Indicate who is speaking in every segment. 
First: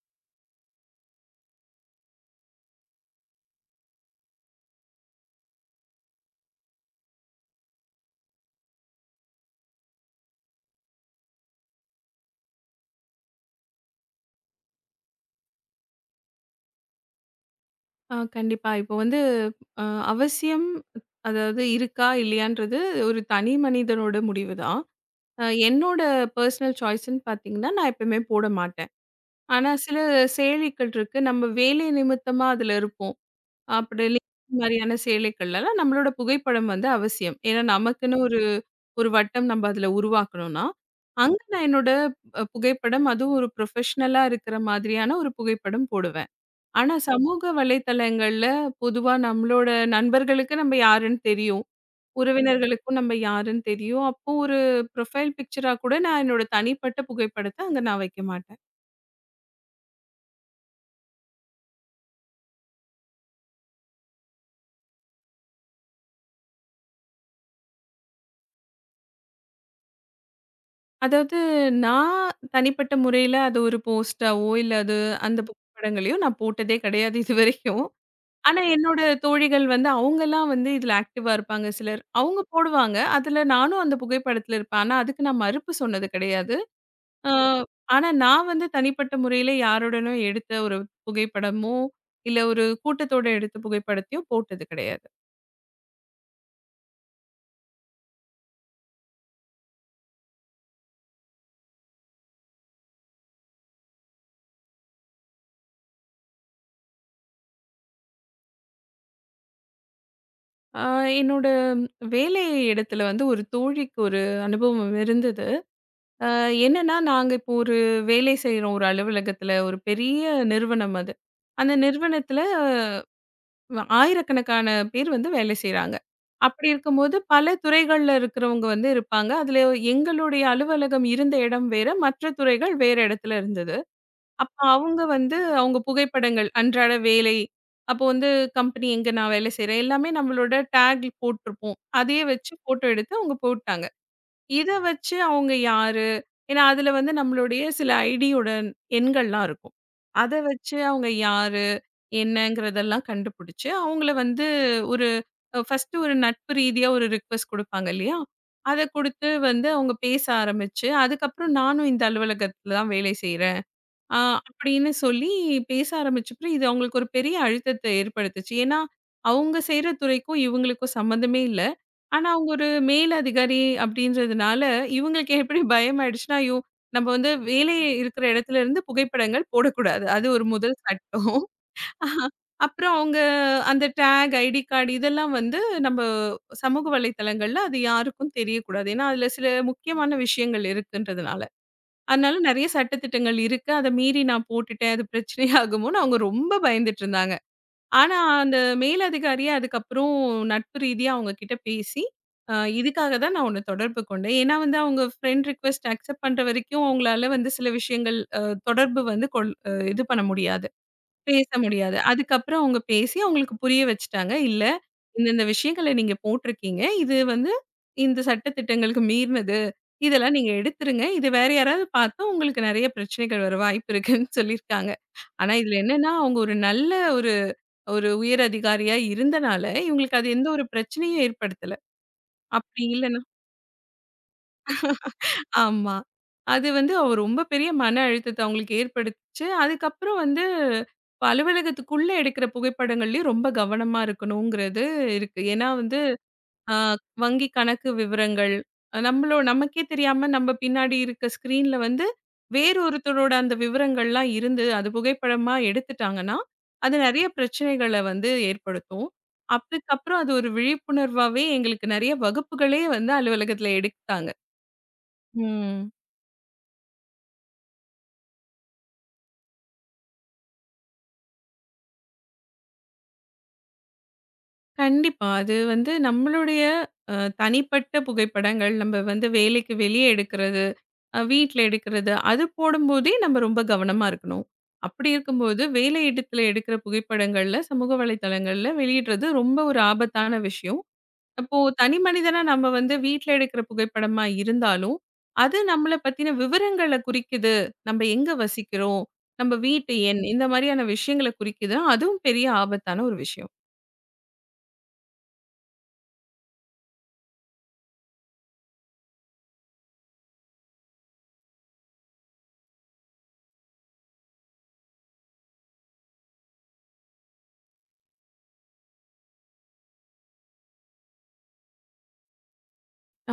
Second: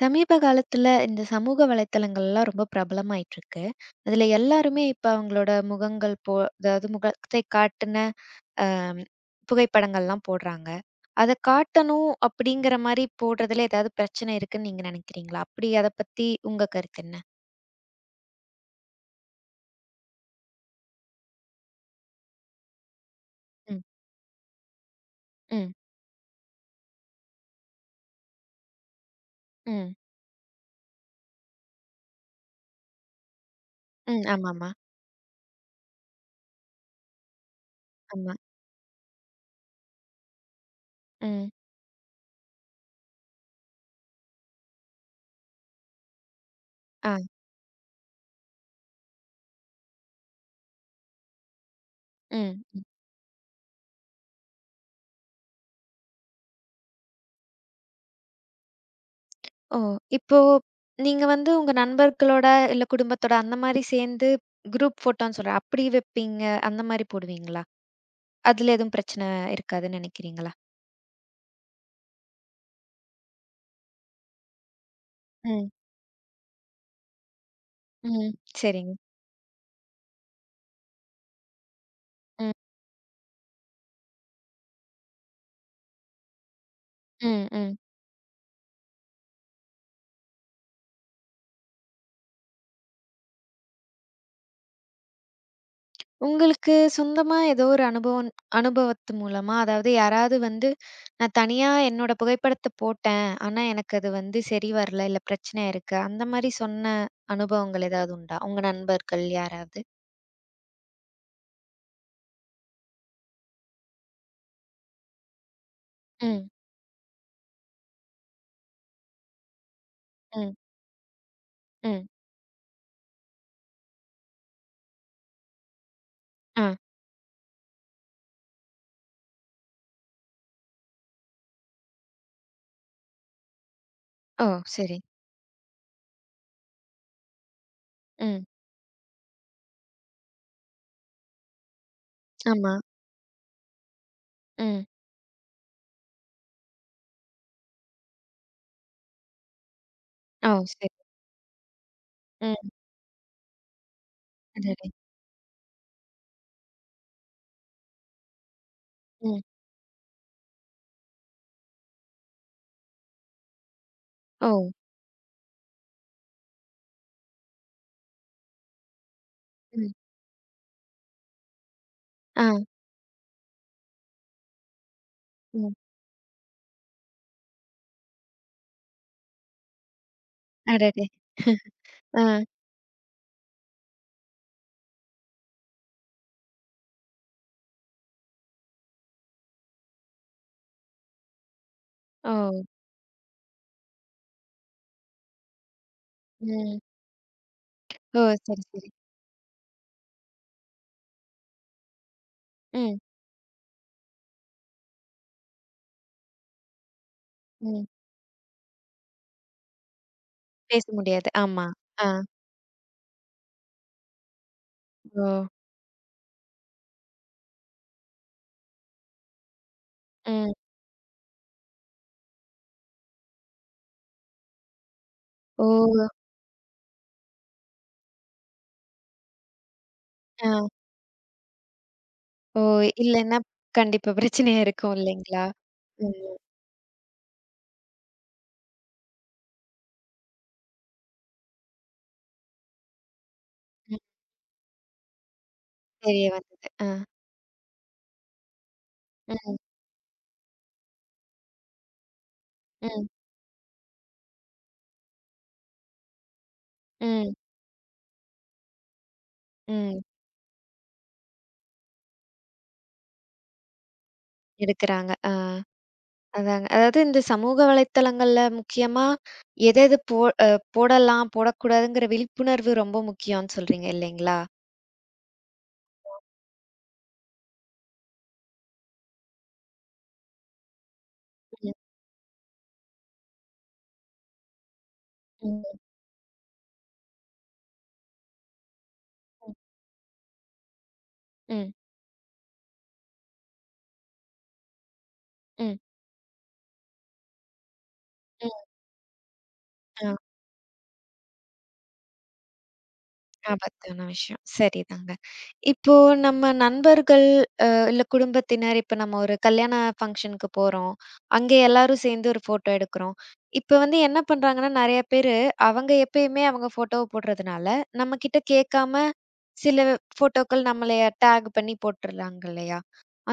Speaker 1: சமீப காலத்துல இந்த சமூக வலைத்தளங்கள்லாம் ரொம்ப பிரபலமாயிட்டு இருக்கு. அதுல எல்லாருமே இப்ப அவங்களோட முகங்கள் அதாவது முகத்தை காட்டுன அம் புகைப்படங்கள்லாம் போடுறாங்க. அத காட்டணும் அப்படிங்கிற மாரி போடுறதுல ஏதாவது பிரச்சனை இருக்குன்னு நீங்க நினைக்கிறீங்களா? அப்படி அத பத்தி உங்க கருத்து என்ன?
Speaker 2: ஆ கண்டிப்பா. இப்போ வந்து அ அவசியம், அதாவது இருக்கா, இல்லையான்றது ஒரு தனி
Speaker 1: ம்,
Speaker 2: மனிதனோட முடிவு தான்.
Speaker 1: ம்,
Speaker 2: என்னோட பர்சனல் சாய்ஸ்ன்னு பார்த்தீங்கன்னா, நான் எப்பவுமே போட மாட்டேன். ஆனா
Speaker 1: ம்,
Speaker 2: சில சேலைகள் இருக்கு. நம்ம வேலை நிமித்தமா அதுல இருப்போம். அப்படி இல்ல
Speaker 1: ம். ஆமாமா.
Speaker 2: மாதிரியான சேலைகள்லலாம் நம்மளோட புகைப்படம் வந்து அவசியம். ஏன்னா நமக்குன்னு
Speaker 1: ஆமா.
Speaker 2: ஒரு ஒரு வட்டம் நம்ம அதுல உருவாக்கணும்னா, அங்க
Speaker 1: ம்.
Speaker 2: நான் என்னோட புகைப்படம், அதுவும் ஒரு ப்ரொஃபஷ்னலா இருக்கிற மாதிரியான ஒரு புகைப்படம் போடுவேன். ஆனா
Speaker 1: ஆ.
Speaker 2: சமூக வலைத்தளங்கள்ல பொதுவா நம்மளோட நண்பர்களுக்கு நம்ம யாருன்னு தெரியும்.
Speaker 1: ம்.
Speaker 2: உறவினர்களுக்கும் நம்ம யாருன்னு தெரியும். அப்போ ஒரு ப்ரொஃபைல் பிக்சரா கூட நான் என்னோட தனிப்பட்ட புகைப்படத்த அங்க நான் வைக்க மாட்டேன்.
Speaker 1: ஓ! இப்போ நீங்க வந்து உங்க நண்பர்களோட, இல்ல குடும்பத்தோட அந்த மாரி சேர்ந்து குரூப் ஃபோட்டோன்னு சொல்றேன். அப்படி வைப்பீங்க, அந்த மாரி போடுவீங்களா? அதுல எதுவும் பிரச்சனை இருக்காதுன்னு நினைக்கிறீங்களா?
Speaker 2: அதாவது நான் தனிப்பட்ட முறையில அது ஒரு போஸ்ட்டாவோ, இல்ல அது அந்த
Speaker 1: ம்.
Speaker 2: புகைப்படங்களையோ நான் போட்டதே கிடையாது இதுவரைக்கும்.
Speaker 1: ம்.
Speaker 2: ஆனா
Speaker 1: சரிங்க.
Speaker 2: என்னோட தோழிகள் வந்து அவங்கலாம் வந்து இதுல ஆக்டிவா இருப்பாங்க சிலர். அவங்க
Speaker 1: ம்.
Speaker 2: போடுவாங்க. அதுல நானும் அந்த புகைப்படத்துல இருப்பேன். ஆனா அதுக்கு நான் மறுப்பு சொன்னது கிடையாது. ஆ,
Speaker 1: ம். ம்.
Speaker 2: ஆனா நான் வந்து தனிப்பட்ட முறையில யாருடனும் எடுத்த ஒரு புகைப்படமோ, இல்ல ஒரு கூட்டத்தோட எடுத்த புகைப்படத்தையோ போட்டது கிடையாது.
Speaker 1: உங்களுக்கு சொந்தமா ஏதோ ஒரு அனுபவம் அனுபவத்து மூலமா, அதாவது யாராவது வந்து நான் தனியா என்னோட புகைப்படத்த போட்டேன். ஆனா எனக்கு அது வந்து சரி வரல, இல்ல பிரச்சனையா இருக்கு. அந்த மாரி சொன்ன அனுபவங்கள் ஏதாவது உண்டா? உங்க நண்பர்கள் யாராவது?
Speaker 2: ஆ, என்னோட வேலை இடத்துல வந்து ஒரு தோழிக்கு ஒரு அனுபவம் இருந்தது. அ
Speaker 1: ம்.
Speaker 2: என்னன்னா, நாங்க இப்போ ஒரு வேலை செய்றோம் ஒரு அலுவலகத்துல, ஒரு பெரிய
Speaker 1: ம்.
Speaker 2: நிறுவனம் அது. அந்த
Speaker 1: ம்.
Speaker 2: நிறுவனத்துல ஆயிரக்கணக்கான பேர் வந்து வேலை செய்றாங்க.
Speaker 1: ஆ.
Speaker 2: அப்படி இருக்கும்போது பல துறைகள்ல இருக்கிறவங்க வந்து இருப்பாங்க. அதுல எங்களுடைய அலுவலகம் இருந்த இடம் வேற, மற்ற துறைகள் வேற இடத்துல இருந்தது.
Speaker 1: ஓ!
Speaker 2: அப்ப
Speaker 1: சரி.
Speaker 2: அவங்க வந்து அவங்க புகைப்படங்கள், அன்றாட வேலை, அப்போ வந்து
Speaker 1: ம்.
Speaker 2: கம்பெனி எங்க நான் வேலை செய்றேன், எல்லாமே நம்மளோட டேக் போட்டிருப்போம். அதையே வச்சு
Speaker 1: ஆமா.
Speaker 2: ஃபோட்டோ எடுத்து அவங்க போட்டாங்க. இத
Speaker 1: ம்.
Speaker 2: வச்சு அவங்க யாரு? ஏன்னா, அதுல வந்து நம்மளுடைய சில ஐடியோட எண்கள்லாம் இருக்கும். அத
Speaker 1: ஓ!
Speaker 2: வச்சு
Speaker 1: சரி.
Speaker 2: அவங்க யாரு
Speaker 1: ம்.
Speaker 2: என்னங்கிறதெல்லாம் கண்டுபிடிச்சு, அவங்கள வந்து
Speaker 1: அடடே!
Speaker 2: ஒரு ஃபர்ஸ்ட்டு ஒரு நட்பு ரீதியா ஒரு ரிக்வெஸ்ட் குடுப்பாங்க இல்லையா? அத குடுத்து
Speaker 1: ம்.
Speaker 2: வந்து அவங்க பேச ஆரம்பிச்சு, அதுக்கப்புறம் நானும் இந்த அலுவலகத்துல தான் வேலை செய்றேன் அ
Speaker 1: ஓ!
Speaker 2: அப்படின்னு சொல்லி பேச ஆரம்பிச்சப்பறம், இது அவங்களுக்கு ஒரு பெரிய அழுத்தத்த ஏற்படுத்துச்சு. ஏன்னா, அவங்க செய்ற
Speaker 1: ம்.
Speaker 2: துறைக்கும், இவங்களுக்கும் சம்மந்தமே இல்ல. ஆனா,
Speaker 1: ஆ.
Speaker 2: அவங்க ஒரு மேல் அதிகாரி அப்படின்றதுனால, இவங்களுக்கு எப்படி
Speaker 1: ம்.
Speaker 2: பயம் ஆயிடுச்சுன்னா, ஐயோ! நம்ம வந்து வேலை இருக்கிற இடத்துல இருந்து புகைப்படங்கள் போடக்கூடாது. அது ஒரு முதல்
Speaker 1: அடடே!
Speaker 2: சட்டம்.
Speaker 1: ஆ.
Speaker 2: ஆஹா. அப்புறம் அவங்க அந்த டேக், ஐடி கார்டு இதெல்லாம் வந்து நம்ம சமூக வலைத்தளங்கள்ல அது யாருக்கும் தெரியக்கூடாது. ஏன்னா, அதுல சில முக்கியமான விஷயங்கள் இருக்குன்றதுனால.
Speaker 1: ஓ!
Speaker 2: அதனால நெறைய சட்டதிட்டங்கள் இருக்கு. அத மீறி நான் போட்டுட்டேன். அது பிரச்சனையாகுமோன்னு அவங்க ரொம்ப
Speaker 1: ம்.
Speaker 2: பயந்துட்டு இருந்தாங்க. ஆனா,
Speaker 1: ஓ!
Speaker 2: அந்த
Speaker 1: சரி, சரி.
Speaker 2: மேலதிகாரியே அதுக்கப்புறம் நட்பு ரீதியா அவங்க கிட்ட பேசி,
Speaker 1: ம்.
Speaker 2: இதுக்காக தான் நான் உன்ன தொடர்பு கொண்டேன். ஏன்னா வந்து அவங்க ஃப்ரெண்ட் ரிக்வெஸ்ட் அக்செப்ட் பண்ற வரைக்கும் அவங்களால வந்து சில
Speaker 1: ம்.
Speaker 2: விஷயங்கள் தொடர்பு வந்து கொள் இது பண்ண முடியாது.
Speaker 1: பேச முடியாது.
Speaker 2: பேச
Speaker 1: ஆமா.
Speaker 2: முடியாது.
Speaker 1: ஆ.
Speaker 2: அதுக்கப்புறம் அவங்க பேசி அவங்களுக்கு புரிய வச்சுட்டாங்க. இல்ல,
Speaker 1: ஓ!
Speaker 2: இந்தந்த விஷயங்கள நீங்க போட்டிருக்கீங்க. இது வந்து இந்த சட்ட திட்டங்களுக்கு மீறினது. இதெல்லாம் நீங்க
Speaker 1: ம்.
Speaker 2: எடுத்துருங்க. இது வேற யாராவது பார்த்தா உங்களுக்கு நெறைய பிரச்சனைகள் வர வாய்ப்பு இருக்குன்னு சொல்லியிருக்காங்க. ஆனா இதுல
Speaker 1: ஓ!
Speaker 2: என்னன்னா, அவங்க ஒரு நல்ல ஒரு ஒரு உயர் அதிகாரியா இருந்தனால, இவங்களுக்கு அது எந்த
Speaker 1: ஆ.
Speaker 2: ஒரு பிரச்சனையும் ஏற்படுத்தல.
Speaker 1: ஓ!
Speaker 2: அப்படி இல்ல,
Speaker 1: இல்லன்னா கண்டிப்பா பிரச்சனையா இருக்கும் இல்லைங்களா?
Speaker 2: ஆமா.
Speaker 1: ம்.
Speaker 2: அது வந்து அவ ரொம்ப பெரிய மன அழுத்தத்த அவங்களுக்கு ஏற்படுத்துச்சு. அதுக்கப்புறம் வந்து இப்ப அலுவலகத்துக்குள்ள எடுக்கிற புகைப்படங்கள்லயும் ரொம்ப
Speaker 1: ம்.
Speaker 2: கவனமா இருக்கணுங்கிறது இருக்கு. ஏன்னா வந்து
Speaker 1: தெரிய வந்தது.
Speaker 2: அ
Speaker 1: ஆ.
Speaker 2: வங்கி கணக்கு விவரங்கள், நம்மளோ
Speaker 1: ம்.
Speaker 2: நமக்கே தெரியாம நம்ம பின்னாடி இருக்க ஸ்க்ரீன்ல வந்து வேறு
Speaker 1: ம்.
Speaker 2: ஒருத்தரோட அந்த விவரங்கள்லாம் இருந்து, அது புகைப்படமா எடுத்துட்டாங்கன்னா, அது நெறைய
Speaker 1: ம்.
Speaker 2: பிரச்சனைகள வந்து ஏற்படுத்தும்.
Speaker 1: ம்.
Speaker 2: அதுக்கப்புறம் அது ஒரு விழிப்புணர்வாவே எங்களுக்கு நெறைய வகுப்புகளே வந்து அலுவலகத்துல எடுத்தாங்க.
Speaker 1: எடுக்குறாங்க. ஆ.
Speaker 2: ம்.
Speaker 1: அதாங்க. அதாவது இந்த சமூக வலைத்தளங்கள்ல முக்கியமா எது போ அ போடலாம், போடக்கூடாதுங்கிற விழிப்புணர்வு ரொம்ப முக்கியம்னு சொல்றீங்க இல்லைங்களா?
Speaker 2: கண்டிப்பா. அது வந்து நம்மளுடைய அ தனிப்பட்ட புகைப்படங்கள், நம்ம வந்து வேலைக்கு வெளியே எடுக்கிறது, வீட்ல
Speaker 1: ம்.
Speaker 2: எடுக்கிறது, அது போடும்போதே நம்ம ரொம்ப கவனமா இருக்கணும். அப்படி இருக்கும்போது,
Speaker 1: ம்.
Speaker 2: வேலை இடத்துல எடுக்கிற புகைப்படங்கள்ல, சமூக வலைதளங்கள்ல வெளியிடுறது ரொம்ப ஒரு ஆபத்தான விஷயம். அப்போ
Speaker 1: ம்.
Speaker 2: தனி மனிதனா நம்ம வந்து வீட்ல எடுக்கிற புகைப்படமா இருந்தாலும், அது
Speaker 1: ம்.
Speaker 2: நம்மள பத்தின விவரங்கள குறிக்குது. நம்ம எங்க
Speaker 1: ம்.
Speaker 2: வசிக்கிறோம், நம்ம வீட்டு
Speaker 1: ம்.
Speaker 2: எண், இந்த மாரியான விஷயங்கள குறிக்குது. அதுவும் பெரிய ஆபத்தான ஒரு விஷயம்.
Speaker 1: ஆபத்தான விஷயம். சரிதாங்க. இப்போ நம்ம நண்பர்கள் இல்ல குடும்பத்தினர், இப்ப நம்ம ஒரு கல்யாண ஃபங்ஷனுக்கு போறோம். அங்க எல்லாரும் சேர்ந்து ஒரு ஃபோட்டோ எடுக்கிறோம். இப்ப வந்து என்ன பண்றாங்கன்னா, நெறைய பேரு அவங்க எப்பயுமே அவங்க ஃபோட்டோவ போடுறதுனால, நம்மகிட்ட கேட்காம சில ஃபோட்டோக்கள் நம்மளைய டேக் பண்ணி போட்டுர்றாங்க இல்லையா?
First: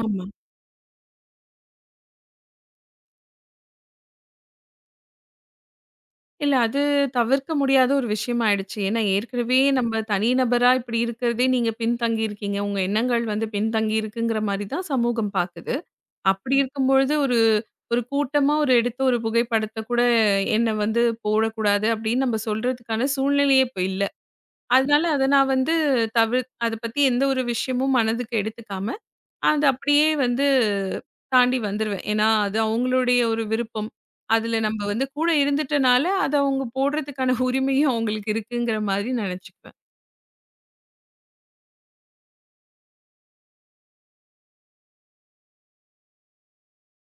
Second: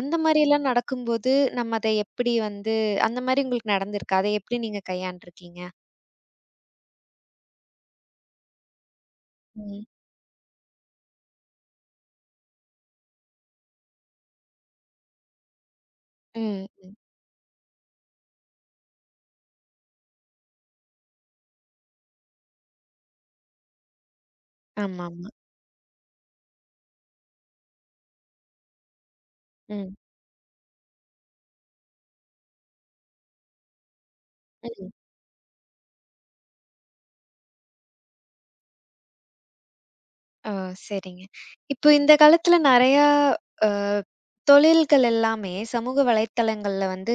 Speaker 1: அந்த
Speaker 2: ஆமா.
Speaker 1: மாரிலாம் நடக்கும்போது, நம்ம அத எப்படி வந்து அந்த மாரி உங்களுக்கு நடந்திருக்கா? அத எப்படி நீங்க கையாண்டுருக்கீங்க?
Speaker 2: இல்ல அது தவிர்க்க முடியாத ஒரு விஷயம் ஆயிடுச்சு. ஏன்னா ஏற்கனவே
Speaker 1: ம்.
Speaker 2: நம்ம தனி நபரா இப்படி இருக்கிறதே நீங்க பின்தங்கி இருக்கீங்க. உங்க எண்ணங்கள் வந்து பின்தங்கி இருக்குங்கிற மாரி தான் சமூகம் பாக்குது. அப்படி
Speaker 1: ம், ம்.
Speaker 2: இருக்கும்பொழுது ஒரு ஒரு கூட்டமா ஒரு எடுத்த ஒரு புகைப்படத்த கூட என்ன வந்து போடக்கூடாது அப்படின்னு நம்ம சொல்றதுக்கான சூழ்நிலையே இப்ப இல்ல. அதனால அத
Speaker 1: ஆமாமா.
Speaker 2: நான் வந்து அத பத்தி எந்த ஒரு விஷயமும் மனதுக்கு எடுத்துக்காம அது
Speaker 1: ம்,
Speaker 2: அப்படியே வந்து தாண்டி வந்துருவேன். ஏன்னா, அது அவங்களுடைய ஒரு விருப்பம். அதுல நம்ம
Speaker 1: ம்.
Speaker 2: வந்து கூட இருந்துட்டனால, அத அவங்க போடுறதுக்கான உரிமையும் அவங்களுக்கு இருக்குங்கிற மாரி நெனச்சுக்குவேன்.
Speaker 1: ஓ! சரிங்க. இப்போ இந்த காலத்துல நெறையா அ தொழில்கள் எல்லாமே சமூக வலைத்தளங்கள்ல வந்து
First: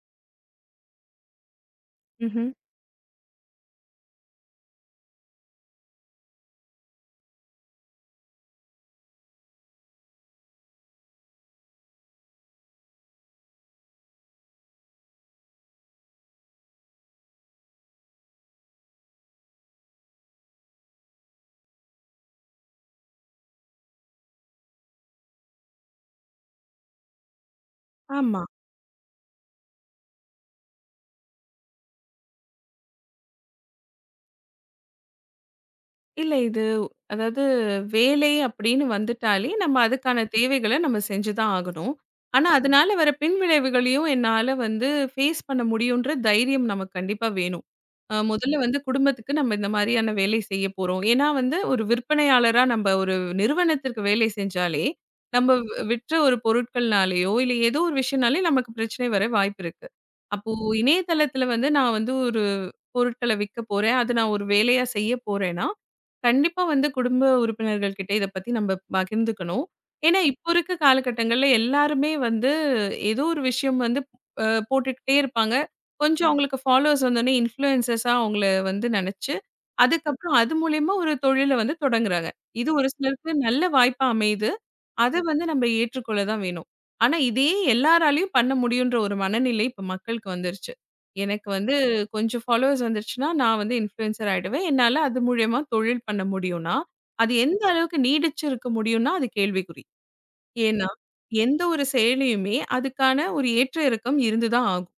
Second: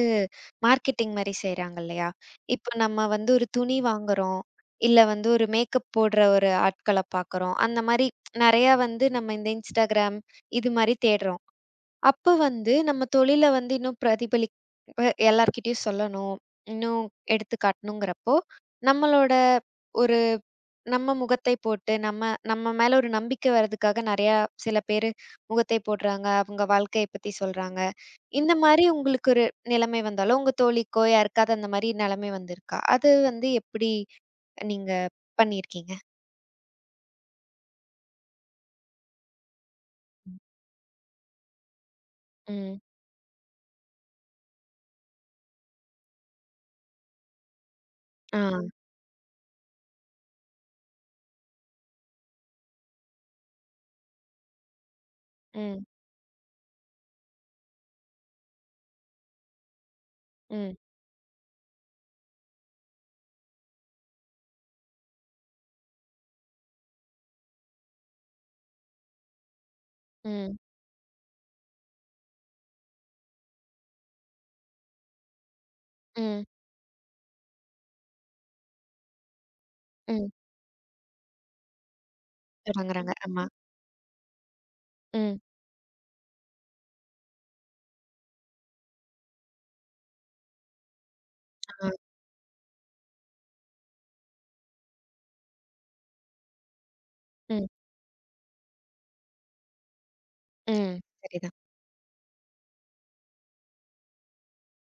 Speaker 1: மார்க்கெட்டிங் மாரி செய்றாங்க இல்லையா?
Speaker 2: ம்ஹ்ம்.
Speaker 1: இப்ப நம்ம வந்து ஒரு துணி வாங்குறோம். இல்ல வந்து ஒரு மேக்கப் போடுற ஒரு ஆட்கள பார்க்குறோம். அந்த மாரி நெறையா வந்து நம்ம இந்த Instagram இது மாரி தேடுறோம். அப்ப வந்து நம்ம தொழில வந்து இன்னும் பிரதிபலி ப எல்லார்கிட்டயும் சொல்லணும். இன்னும் எடுத்து காட்டணுங்கிறப்போ, நம்மளோட நம்ம முகத்தை போட்டு, நம்ம நம்ம மேல ஒரு நம்பிக்கை வர்றதுக்காக நெறையா சில பேரு முகத்தை போடுறாங்க. அவங்க வாழ்க்கைய பத்தி சொல்றாங்க.
Speaker 2: ஆமா.
Speaker 1: இந்த மாரி உங்களுக்கு ஒரு நிலைமை வந்தாலும், உங்க தோழிக்கோ யாருக்காவது அந்த மாரி நிலைமை வந்திருக்கா? அது வந்து எப்படி நீங்க பண்ணியிருக்கீங்க?
Speaker 2: இல்ல இது அதாவது வேலை அப்படின்னு வந்துட்டாலே, நம்ம அதுக்கான தேவைகள நம்ம செஞ்சு தான் ஆகணும். ஆனா,
Speaker 1: ம்.
Speaker 2: அதனால வர பின்விளைவுகளையும் என்னால வந்து ஃபேஸ் பண்ண முடியுன்ற தைரியம் நமக்கு கண்டிப்பா வேணும்.
Speaker 1: ஆ.
Speaker 2: முதல்ல வந்து குடும்பத்துக்கு நம்ம இந்த மாரியான வேலை செய்ய போறோம். ஏன்னா வந்து ஒரு விற்பனையாளரா நம்ப ஒரு நிறுவனத்திற்கு வேலை செஞ்சாலே, நம்ம ம்.
Speaker 1: ம்.
Speaker 2: வ் விற்ற ஒரு பொருட்கள்னாலேயோ, இல்ல ஏதோ ஒரு விஷயம்னாலே நமக்கு பிரச்சனை வர வாய்ப்பு இருக்கு. அப்போ
Speaker 1: ம்.
Speaker 2: இணையதளத்தில வந்து நான் வந்து ஒரு பொருட்கள விக்க போறேன். அது நான் ஒரு வேலையா செய்ய போறேன்னா, கண்டிப்பா வந்து குடும்ப உறுப்பினர்கள் கிட்ட இத பத்தி நம்ம பகிர்ந்துக்கணும். ஏன்னா, இப்போ
Speaker 1: ம்.
Speaker 2: இருக்க காலகட்டங்கள்ல எல்லாருமே வந்து ஏதோ ஒரு விஷயம் வந்து போட்டுக்கிட்டே இருப்பாங்க. கொஞ்சம்
Speaker 1: ம்.
Speaker 2: அவங்களுக்கு ஃபாலோவர்ஸ் வந்தோனே இன்ஃப்ளூயன்சர்ஸா அவங்கள வந்து நெனச்சு,
Speaker 1: ம்.
Speaker 2: அதுக்கப்புறம் அது மூலியமா ஒரு தொழில வந்து தொடங்குறாங்க. இது ஒரு
Speaker 1: தொடங்குறாங்க.
Speaker 2: சிலருக்கு
Speaker 1: ஆமா.
Speaker 2: நல்ல வாய்ப்பா அமையுது. அத
Speaker 1: ம்.
Speaker 2: வந்து நம்ம ஏற்றுக்கொள்ள தான் வேணும். ஆனா, இதே எல்லாராலயும் பண்ண முடியுன்ற ஒரு மனநிலை இப்ப மக்களுக்கு வந்துருச்சு. எனக்கு வந்து
Speaker 1: ஆ.
Speaker 2: கொஞ்சம் ஃபாலோவர்ஸ் வந்துருச்சுன்னா, நான் வந்து இன்ஃப்ளூயன்சர் ஆயிடுவேன். என்னால அது மூலியமா தொழில் பண்ண முடியும்னா, அது எந்த
Speaker 1: ம்.
Speaker 2: அளவுக்கு நீடிச்சு இருக்க முடியும்னா, அது கேள்விக்குறி. ஏன்னா,
Speaker 1: ம். சரிதான்.
Speaker 2: எந்த ஒரு செயலியுமே அதுக்கான ஒரு ஏற்ற இறக்கம் இருந்து தான் ஆகும்.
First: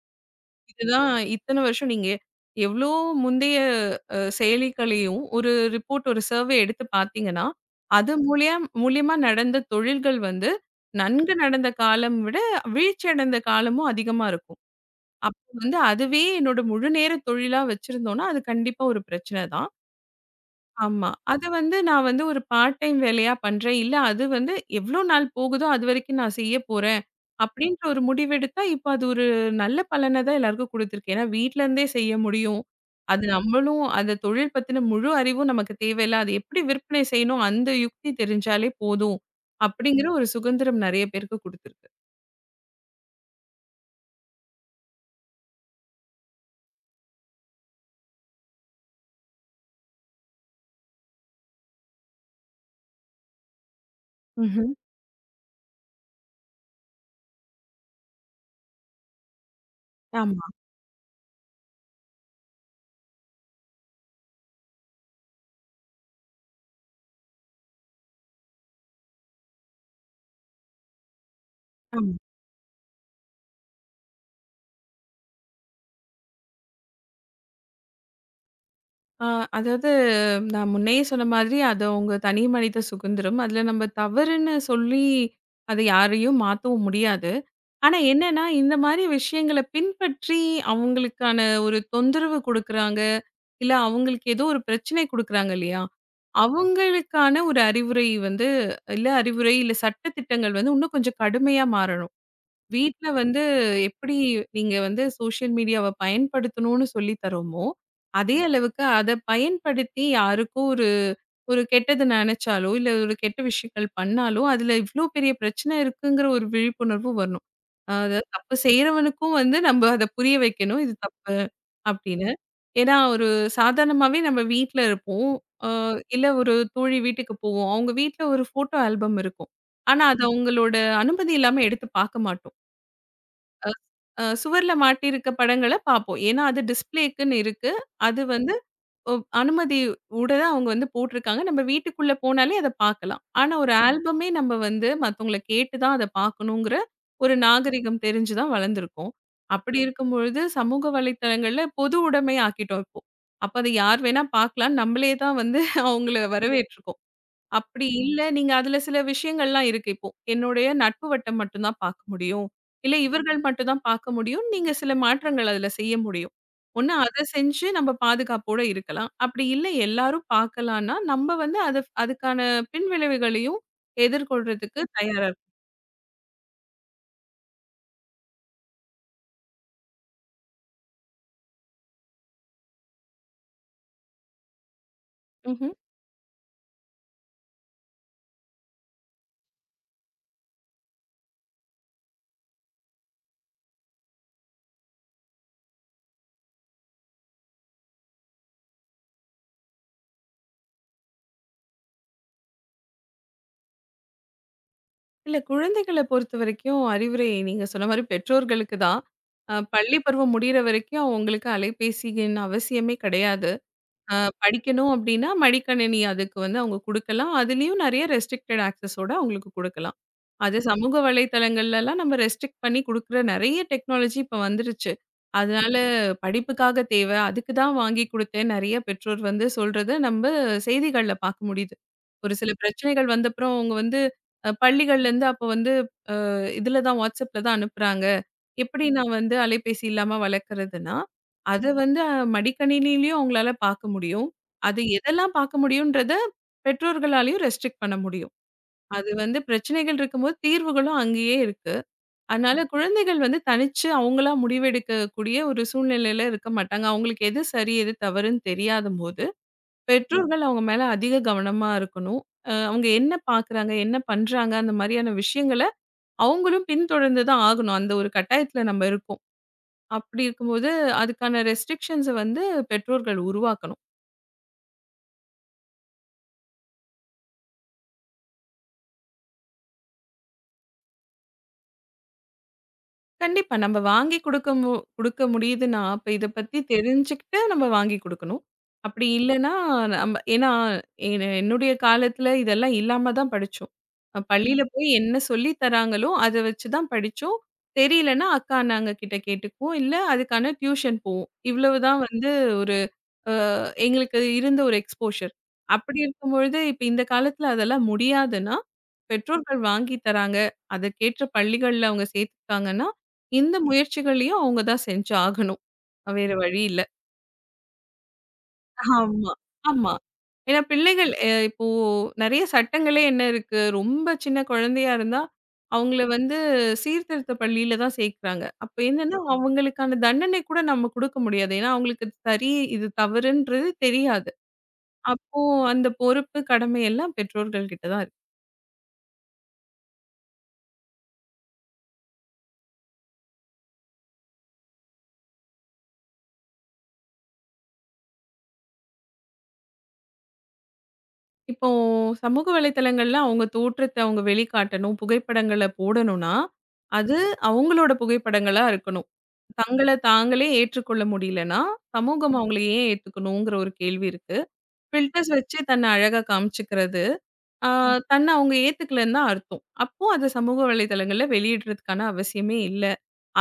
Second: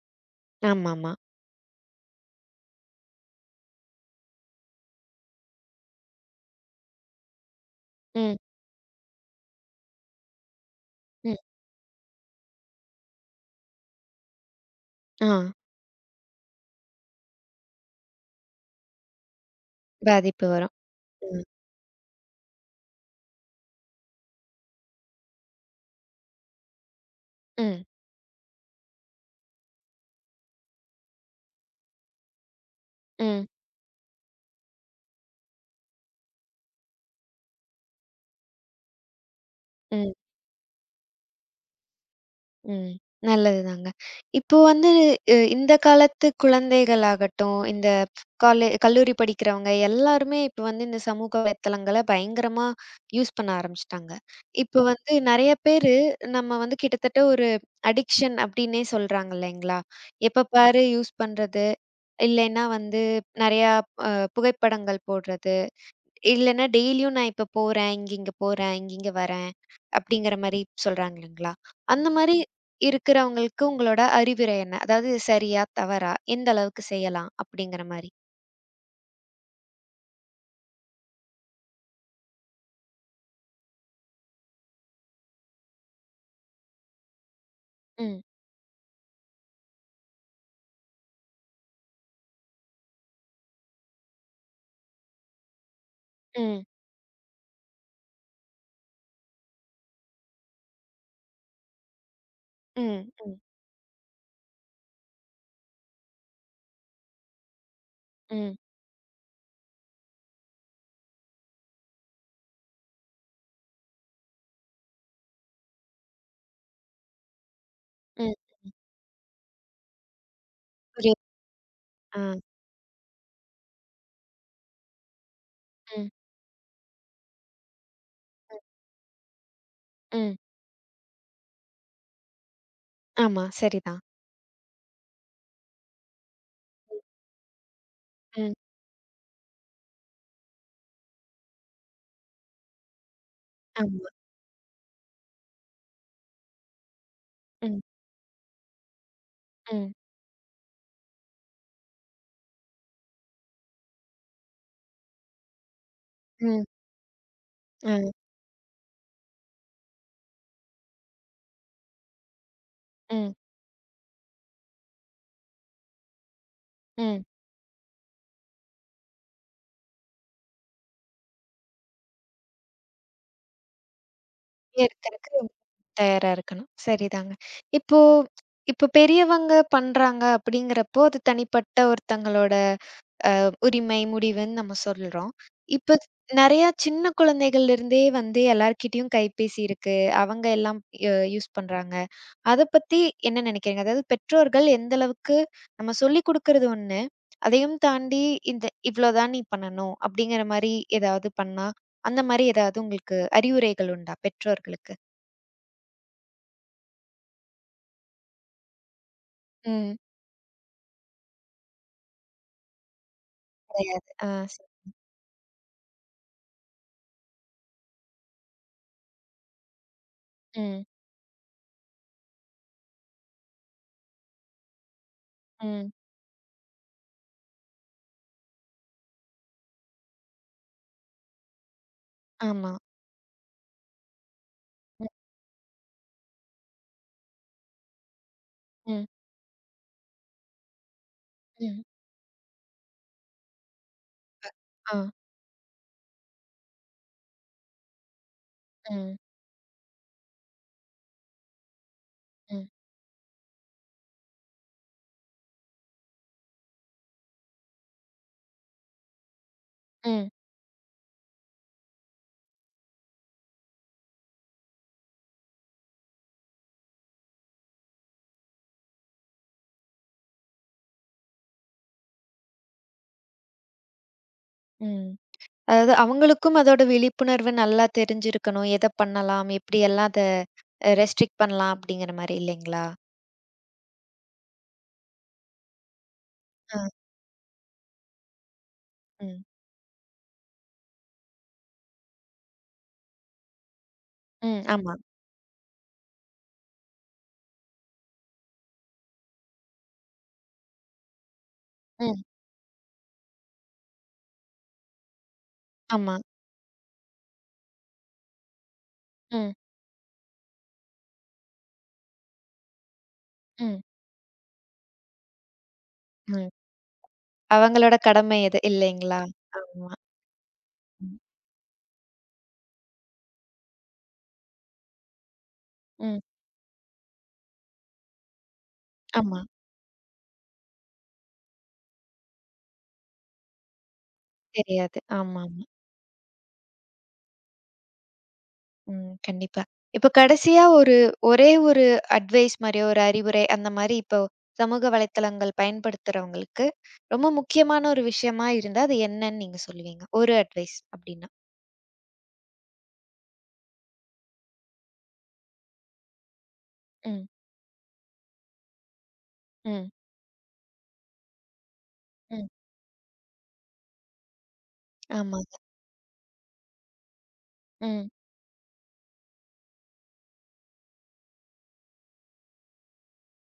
Speaker 2: இதுதான்
Speaker 1: ஆமாமா.
Speaker 2: இத்தன வருஷம் நீங்க எவ்ளோ முந்தைய செயலிகளையும் ஒரு ரிப்போர்ட், ஒரு சர்வே எடுத்து பார்த்தீங்கன்னா, அது
Speaker 1: ம்.
Speaker 2: மூலியம் மூலியமா நடந்த தொழில்கள் வந்து நன்கு
Speaker 1: ம்.
Speaker 2: நடந்த காலம் விட வீழ்ச்சி அடைந்த காலமும் அதிகமா இருக்கும்.
Speaker 1: ஆ.
Speaker 2: அப்ப வந்து அதுவே என்னோட முழு நேர தொழிலா வச்சிருந்தோம்னா, அது கண்டிப்பா ஒரு பிரச்சனை தான்.
Speaker 1: பாதிப்பு வரும்.
Speaker 2: ஆமா. அத
Speaker 1: ம்.
Speaker 2: வந்து நான் வந்து ஒரு பார்ட் டைம் வேலையா பண்றேன். இல்ல அது வந்து எவ்ளோ நாள் போகுதோ அதுவரைக்கும் நான் செய்ய போறேன். அப்படின்ற
Speaker 1: ம்.
Speaker 2: ஒரு முடிவெடுத்தா, இப்ப அது ஒரு நல்ல பலன தான் எல்லாருக்கும் குடுத்திருக்கு. ஏன்னா வீட்ல இருந்தே செய்ய முடியும். அது
Speaker 1: ம்.
Speaker 2: நம்மளும் அந்த தொழில் பத்தின முழு அறிவும் நமக்கு தேவையில்ல. அது எப்படி விற்பனை செய்யணும் அந்த யுக்தி தெரிஞ்சாலே போதும். அப்படிங்கிற
Speaker 1: ம்.
Speaker 2: ஒரு சுதந்திரம் நெறைய பேருக்கு குடுத்திருக்கு.
Speaker 1: ம். நல்லதுதாங்க. இப்போ வந்து இந்த காலத்து குழந்தைகள் ஆகட்டும், இந்த காலே கல்லூரி படிக்கிறவங்க எல்லாருமே இப்ப வந்து இந்த சமூக வலைத்தளங்கள பயங்கரமா யூஸ் பண்ண ஆரம்பிச்சுட்டாங்க.
Speaker 2: ம்ஹ்ம்.
Speaker 1: இப்ப வந்து நெறைய பேரு நம்ம வந்து கிட்டத்தட்ட ஒரு அடிக்ஷன் அப்டின்னே சொல்றாங்க இல்லைங்களா?
Speaker 2: ஆமா.
Speaker 1: எப்ப பாரு யூஸ் பண்றது, இல்லைன்னா வந்து நெறையா அ புகைப்படங்கள் போடுறது. இல்லன்னா டெய்லியும் நான் இப்ப போறேன், இங்கிங்க போறேன், இங்கிங்க வரேன், அப்படிங்கிற மாரி சொல்றாங்க இல்லைங்களா? அந்த மாரி இருக்கிறவங்களுக்கு உங்களோட அறிவுரை என்ன? அதாவது சரியா? தவறா? எந்த அளவுக்கு செய்யலாம்? அப்படிங்கிற மாரி.
Speaker 2: ஆ, அதாவது நான் முன்னயே சொன்ன மாதிரி, அது அவங்க தனி மனித சுதந்திரம். அதுல நம்ம தவறுன்னு சொல்லி, அத யாரையும் மாத்தவும் முடியாது. ஆனா
Speaker 1: ம்.
Speaker 2: என்னன்னா, இந்த மாரி விஷயங்கள பின்பற்றி அவங்களுக்கான ஒரு தொந்தரவு குடுக்குறாங்க. இல்ல அவங்களுக்கு ஏதோ ஒரு பிரச்சனை குடுக்குறாங்க இல்லையா? ஆமா.
Speaker 1: ம்.
Speaker 2: அவங்களுக்கான ஒரு அறிவுரை வந்து இல்ல அறிவுரை, இல்ல சட்ட திட்டங்கள் வந்து இன்னும் கொஞ்சம் கடுமையா மாறணும்.
Speaker 1: ம்.
Speaker 2: வீட்ல
Speaker 1: ம்.
Speaker 2: வந்து எப்படி நீங்க வந்து சோஷியல் மீடியாவ பயன்படுத்தணும்னு சொல்லி தரோமோ, அதே
Speaker 1: ம்.
Speaker 2: அளவுக்கு அத பயன்படுத்தி யாருக்கும் ஒரு ஒரு கெட்டது நெனச்சாலோ, இல்ல ஒரு கெட்ட விஷயங்கள் பண்ணாலோ, அதுல இவ்ளோ பெரிய பிரச்சனை இருக்குங்கிற ஒரு விழிப்புணர்வு வரணும். அதாவது
Speaker 1: ம்.
Speaker 2: தப்பு செய்றவனுக்கும் வந்து நம்ப அத புரிய வைக்கணும். இது
Speaker 1: புரியுது.
Speaker 2: தப்பு
Speaker 1: ஆ.
Speaker 2: அப்படின்னு. ஏன்னா ஒரு சாதாரணமாவே நம்ம வீட்ல இருப்போம். அ
Speaker 1: ம்.
Speaker 2: இல்ல ஒரு தோழி வீட்டுக்கு போவோம். அவங்க வீட்ல ஒரு
Speaker 1: ம்.
Speaker 2: ஃபோட்டோ ஆல்பம் இருக்கும். ஆனா, அத
Speaker 1: ம்.
Speaker 2: அவங்களோட அனுமதி இல்லாம எடுத்து பாக்க மாட்டோம்.
Speaker 1: ஆமா. சரிதான்.
Speaker 2: சுவர்ல மாட்டியிருக்க படங்கள பார்ப்போம். ஏன்னா, அது டிஸ்ப்ளேக்குன்னு இருக்கு. அது
Speaker 1: ம்.
Speaker 2: வந்து ஒ அனுமதி உட தான் அவங்க வந்து போட்டிருக்காங்க. நம்ம வீட்டுக்குள்ள போனாலே அத பார்க்கலாம். ஆனா, ஒரு
Speaker 1: ஆமா.
Speaker 2: ஆல்பமே நம்ம வந்து மத்தவங்கள கேட்டு தான் அத பார்க்கணுங்கிற ஒரு
Speaker 1: ம்.
Speaker 2: நாகரிகம் தெரிஞ்சு தான் வளர்ந்துருக்கோம். அப்படி
Speaker 1: ம்.
Speaker 2: இருக்கும் பொழுது சமூக வலைத்தளங்கள்ல பொது உடைமை ஆக்கிட்டோம் இப்போ. அப்ப அத யார் வேணா பார்க்கலாம். நம்மளே தான் வந்து அவங்கள
Speaker 1: ம்.
Speaker 2: வரவேற்றுக்கோம். அப்படி
Speaker 1: ஆ.
Speaker 2: இல்ல, நீங்க அதுல சில விஷயங்கள்லாம் இருக்கு இப்போ. என்னுடைய நட்பு வட்டம் மட்டும் தான் பார்க்க முடியும். இல்ல
Speaker 1: ம்.
Speaker 2: இவர்கள் மட்டும் தான் பார்க்க முடியும். நீங்க சில மாற்றங்கள் அதுல செய்ய முடியும். ஒண்ணு
Speaker 1: ம்.
Speaker 2: அத செஞ்சு நம்ம பாதுகாப்போட இருக்கலாம். அப்படி இல்ல எல்லாரும் பார்க்கலான்னா, நம்ம வந்து அது அதுக்கான பின்விளைவுகளையும் எதிர்கொள்றதுக்கு தயாரா இருக்
Speaker 1: இருக்கறக்கு தயாரா இருக்கணும். சரிதாங்க. இப்போ இப்போ பெரியவங்க பண்றாங்க அப்படிங்கிறப்போ, அது தனிப்பட்ட ஒருத்தங்களோட உரிமை, முடிவுன்னு நம்ம சொல்றோம்.
Speaker 2: ம்ஹ்ம்.
Speaker 1: இப்ப நெறைய சின்ன குழந்தைகள்ல இருந்தே வந்து எல்லார்கிட்டயும் கைபேசி இருக்கு. அவங்க எல்லாம் யூஸ் பண்றாங்க. அத பத்தி என்ன நினைக்கிறீங்க? அதாவது பெற்றோர்கள் எந்த அளவுக்கு நம்ம சொல்லிக் குடுக்கறது ஒண்ணு, அதையும் தாண்டி இந்த இவ்ளோதான் நீ பண்ணணும் அப்படிங்கிற மாரி ஏதாவது பண்ணா, அந்த மாரி ஏதாவது உங்களுக்கு அறிவுரைகள் உண்டா பெற்றோர்களுக்கு?
Speaker 2: இல்ல குழந்தைகள பொறுத்தவரைக்கும் அறிவுரை நீங்க சொன்ன மாரி பெற்றோர்களுக்கு தான்.
Speaker 1: ம்.
Speaker 2: பள்ளி பருவம் முடியிற வரைக்கும் அவங்களுக்கு அலைபேசியின் அவசியமே கிடையாது.
Speaker 1: கிடையாது.
Speaker 2: அ
Speaker 1: ஆ ஸ்
Speaker 2: படிக்கணும் அப்டின்னா, மடிக்கணினி அதுக்கு வந்து அவங்க குடுக்கலாம். அதுலயும் நெறைய ரெஸ்ட்ரிக்டட் ஆக்சஸோட அவங்களுக்கு குடுக்கலாம். அது
Speaker 1: ம்,
Speaker 2: சமூக வலைதளங்கள்லலாம் நம்ம ரெஸ்ட்ரிக்ட் பண்ணி குடுக்குற நெறைய டெக்னாலஜி இப்ப வந்துருச்சு. அதனால
Speaker 1: ம்.
Speaker 2: படிப்புக்காக தேவ, அதுக்கு தான் வாங்கி குடுத்தேன் நெறைய பெற்றோர் வந்து சொல்றத நம்ப செய்திகள்ல பார்க்க முடியுது. ஒரு சில
Speaker 1: ஆமா.
Speaker 2: பிரச்சனைகள் வந்தப்புறம் அவங்க வந்து
Speaker 1: ம்,
Speaker 2: பள்ளிகள்லேருந்து அப்போ வந்து இதுல தான் WhatsAppல தான் அனுப்புறாங்க. எப்படி
Speaker 1: ம்,
Speaker 2: நான் வந்து அலைபேசி இல்லாம வளர்க்குறதுன்னா, அத
Speaker 1: ம்.
Speaker 2: வந்து மடிக்கணினியிலயும் அவங்களால பார்க்க முடியும். அது
Speaker 1: ஆ,
Speaker 2: எதெல்லாம் பார்க்க முடியும்ன்றத பெற்றோர்களாலயும் ரெஸ்ட்ரிக்ட் பண்ண முடியும். அது
Speaker 1: ம்,
Speaker 2: வந்து பிரச்சனைகள் இருக்கும்போது தீர்வுகளும் அங்கேயே இருக்கு. அதனால
Speaker 1: ம்,
Speaker 2: குழந்தைகள் வந்து தனிச்சு அவங்களா முடிவெடுக்கக்கூடிய ஒரு சூழ்நிலையில இருக்க மாட்டாங்க. அவங்களுக்கு எது சரி, எது தவறுன்னு தெரியாதம்போது,
Speaker 1: ம்,
Speaker 2: பெற்றோர்கள் அவங்க மேல அதிக கவனமா இருக்கணும். அவங்க என்ன பார்க்குறாங்க, என்ன பண்றாங்க அந்த மாதிரியான விஷயங்கள அவங்களும் பின்தொடர்ந்து தான் ஆகணும். அந்த ஒரு கட்டாயத்துல நம்ம இருக்கோம். அப்படி இருக்கும்போது, அதுக்கான ரெஸ்ட்ரிக்ஷன்ஸ வந்து பெற்றோர்கள் உருவாக்கணும்.
Speaker 1: ம். அதாவது அவங்களுக்கும் அதோட விழிப்புணர்வு நல்லா தெரிஞ்சிருக்கணும். எத பண்ணலாம்? எப்படியெல்லாம் அத ரெஸ்ட்ரிக்ட் பண்ணலாம்? அப்படிங்கிற மாரி இல்லைங்களா?
Speaker 2: கண்டிப்பா நம்ம வாங்கி குடுக்க குடுக்க முடியுதுன்னா, அப்ப இத பத்தி
Speaker 1: ஆ,
Speaker 2: தெரிஞ்சுக்கிட்டு நம்ம வாங்கி குடுக்கணும். அப்படி
Speaker 1: ம்,
Speaker 2: இல்லன்னா நம்ம ஏன்னா என்னுடைய காலத்துல இதெல்லாம் இல்லாம தான் படிச்சோம். பள்ளியில
Speaker 1: ம்.
Speaker 2: போய்
Speaker 1: ஆமா.
Speaker 2: என்ன சொல்லி தராங்களோ, அத வச்சு தான் படிச்சோம். தெரியலன்னா, அக்கா, அண்ணாங்க கிட்ட கேட்டுக்குவோம். இல்ல அதுக்கான டியூஷன் போவோம். இவ்வளவுதான்
Speaker 1: ம்.
Speaker 2: வந்து எங்களுக்கு இருந்த ஒரு எக்ஸ்போஷர். அப்படி
Speaker 1: ஆமா.
Speaker 2: இருக்கும்பொழுது, இப்ப இந்த காலத்துல அதெல்லாம் முடியாதுன்னா,
Speaker 1: ம்,
Speaker 2: பெற்றோர்கள் வாங்கி தராங்க. அதற்கேற்ற பள்ளிகள்ல அவங்க சேர்த்துட்டாங்கன்னா, இந்த
Speaker 1: ம்,
Speaker 2: முயற்சிகளையும் அவங்க தான் செஞ்சு ஆகணும். வேற
Speaker 1: ம்.
Speaker 2: வழி இல்ல.
Speaker 1: அவங்களோட கடமை இது இல்லைங்களா?
Speaker 2: ஆமா,
Speaker 1: ஆமா.
Speaker 2: ஆமா. ஏன்னா பிள்ளைகள்
Speaker 1: ம்,
Speaker 2: இப்போ நெறைய சட்டங்களே என்ன இருக்கு? ரொம்ப சின்ன குழந்தையா இருந்தா, அவங்கள
Speaker 1: ம்.
Speaker 2: வந்து சீர்திருத்த பள்ளியில தான் சேர்க்கிறாங்க. அப்ப என்னன்னா,
Speaker 1: ஆமா.
Speaker 2: அவங்களுக்கான தண்டனை கூட நம்ம குடுக்க முடியாது. ஏன்னா அவங்களுக்கு சரி, இது தவறுன்றது தெரியாது.
Speaker 1: தெரியாது.
Speaker 2: அப்போ
Speaker 1: ஆமாமா.
Speaker 2: அந்த பொறுப்பு, கடமை எல்லாம் பெற்றோர்கள் கிட்ட தான் இருக்கு.
Speaker 1: ம். கண்டிப்பா. இப்ப கடைசியா ஒரு ஒரே ஒரு அட்வைஸ் மாரி, ஒரு அறிவுரை அந்த மாரி இப்போ சமூக வலைத்தளங்கள் பயன்படுத்துறவங்களுக்கு, ரொம்ப முக்கியமான ஒரு விஷயமா இருந்தா, அது என்னன்னு நீங்க சொல்லுவீங்க? ஒரு அட்வைஸ் அப்டின்னா?
Speaker 2: இப்போ சமூக வலைத்தளங்கள்ல அவங்க தோற்றத்த அவங்க வெளிக்காட்டணும், புகைப்படங்கள போடணும்னா, அது
Speaker 1: ம்,
Speaker 2: அவங்களோட புகைப்படங்களா இருக்கணும். தங்கள
Speaker 1: ம்,
Speaker 2: தாங்களே ஏற்றுக்கொள்ள முடியலன்னா, சமூகம்
Speaker 1: ம்.
Speaker 2: அவங்கள ஏன் ஏத்துக்கணுங்கிற ஒரு கேள்வி இருக்கு. ஃபில்டர்ஸ்
Speaker 1: ஆமாங்க.
Speaker 2: வச்சு தன்ன அழகா காமிச்சுக்கிறது, ஆ
Speaker 1: ம்,
Speaker 2: தன்ன அவங்க ஏத்துக்கலன்னு தான் அர்த்தம். அப்போ அத சமூக வலைதளங்கள்ல வெளியிடுறதுக்கான அவசியமே இல்ல.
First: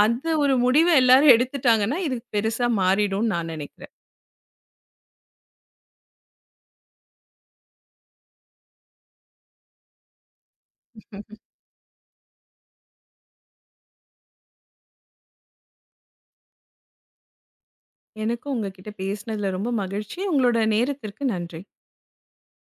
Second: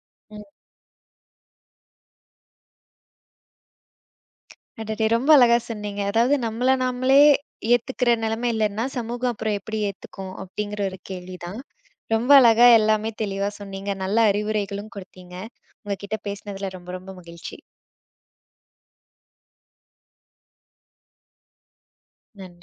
Speaker 2: அந்த
Speaker 1: ம்.
Speaker 2: ஒரு முடிவ எல்லாரும் எடுத்துட்டாங்கன்னா, இது பெருசா மாறிடும்னு நான் நினைக்கிறேன்.
Speaker 1: அடடே! ரொம்ப அழகா சொன்னீங்க. அதாவது நம்மள நாமளே ஏத்துக்கிற நிலைமை இல்லன்னா, சமூகம் அப்புறம் எப்படி ஏத்துக்கும்? அப்டிங்கிற ஒரு கேள்விதான். ரொம்ப அழகா எல்லாமே தெளிவா சொன்னீங்க. நல்ல அறிவுரைகளும் குடுத்தீங்க. உங்க கிட்ட பேசினதுல ரொம்ப ரொம்ப மகிழ்ச்சி.
Speaker 2: எனக்கும் உங்ககிட்ட பேசினதுல ரொம்ப மகிழ்ச்சி. உங்களோட நேரத்திற்கு நன்றி.
Speaker 1: நன்றி.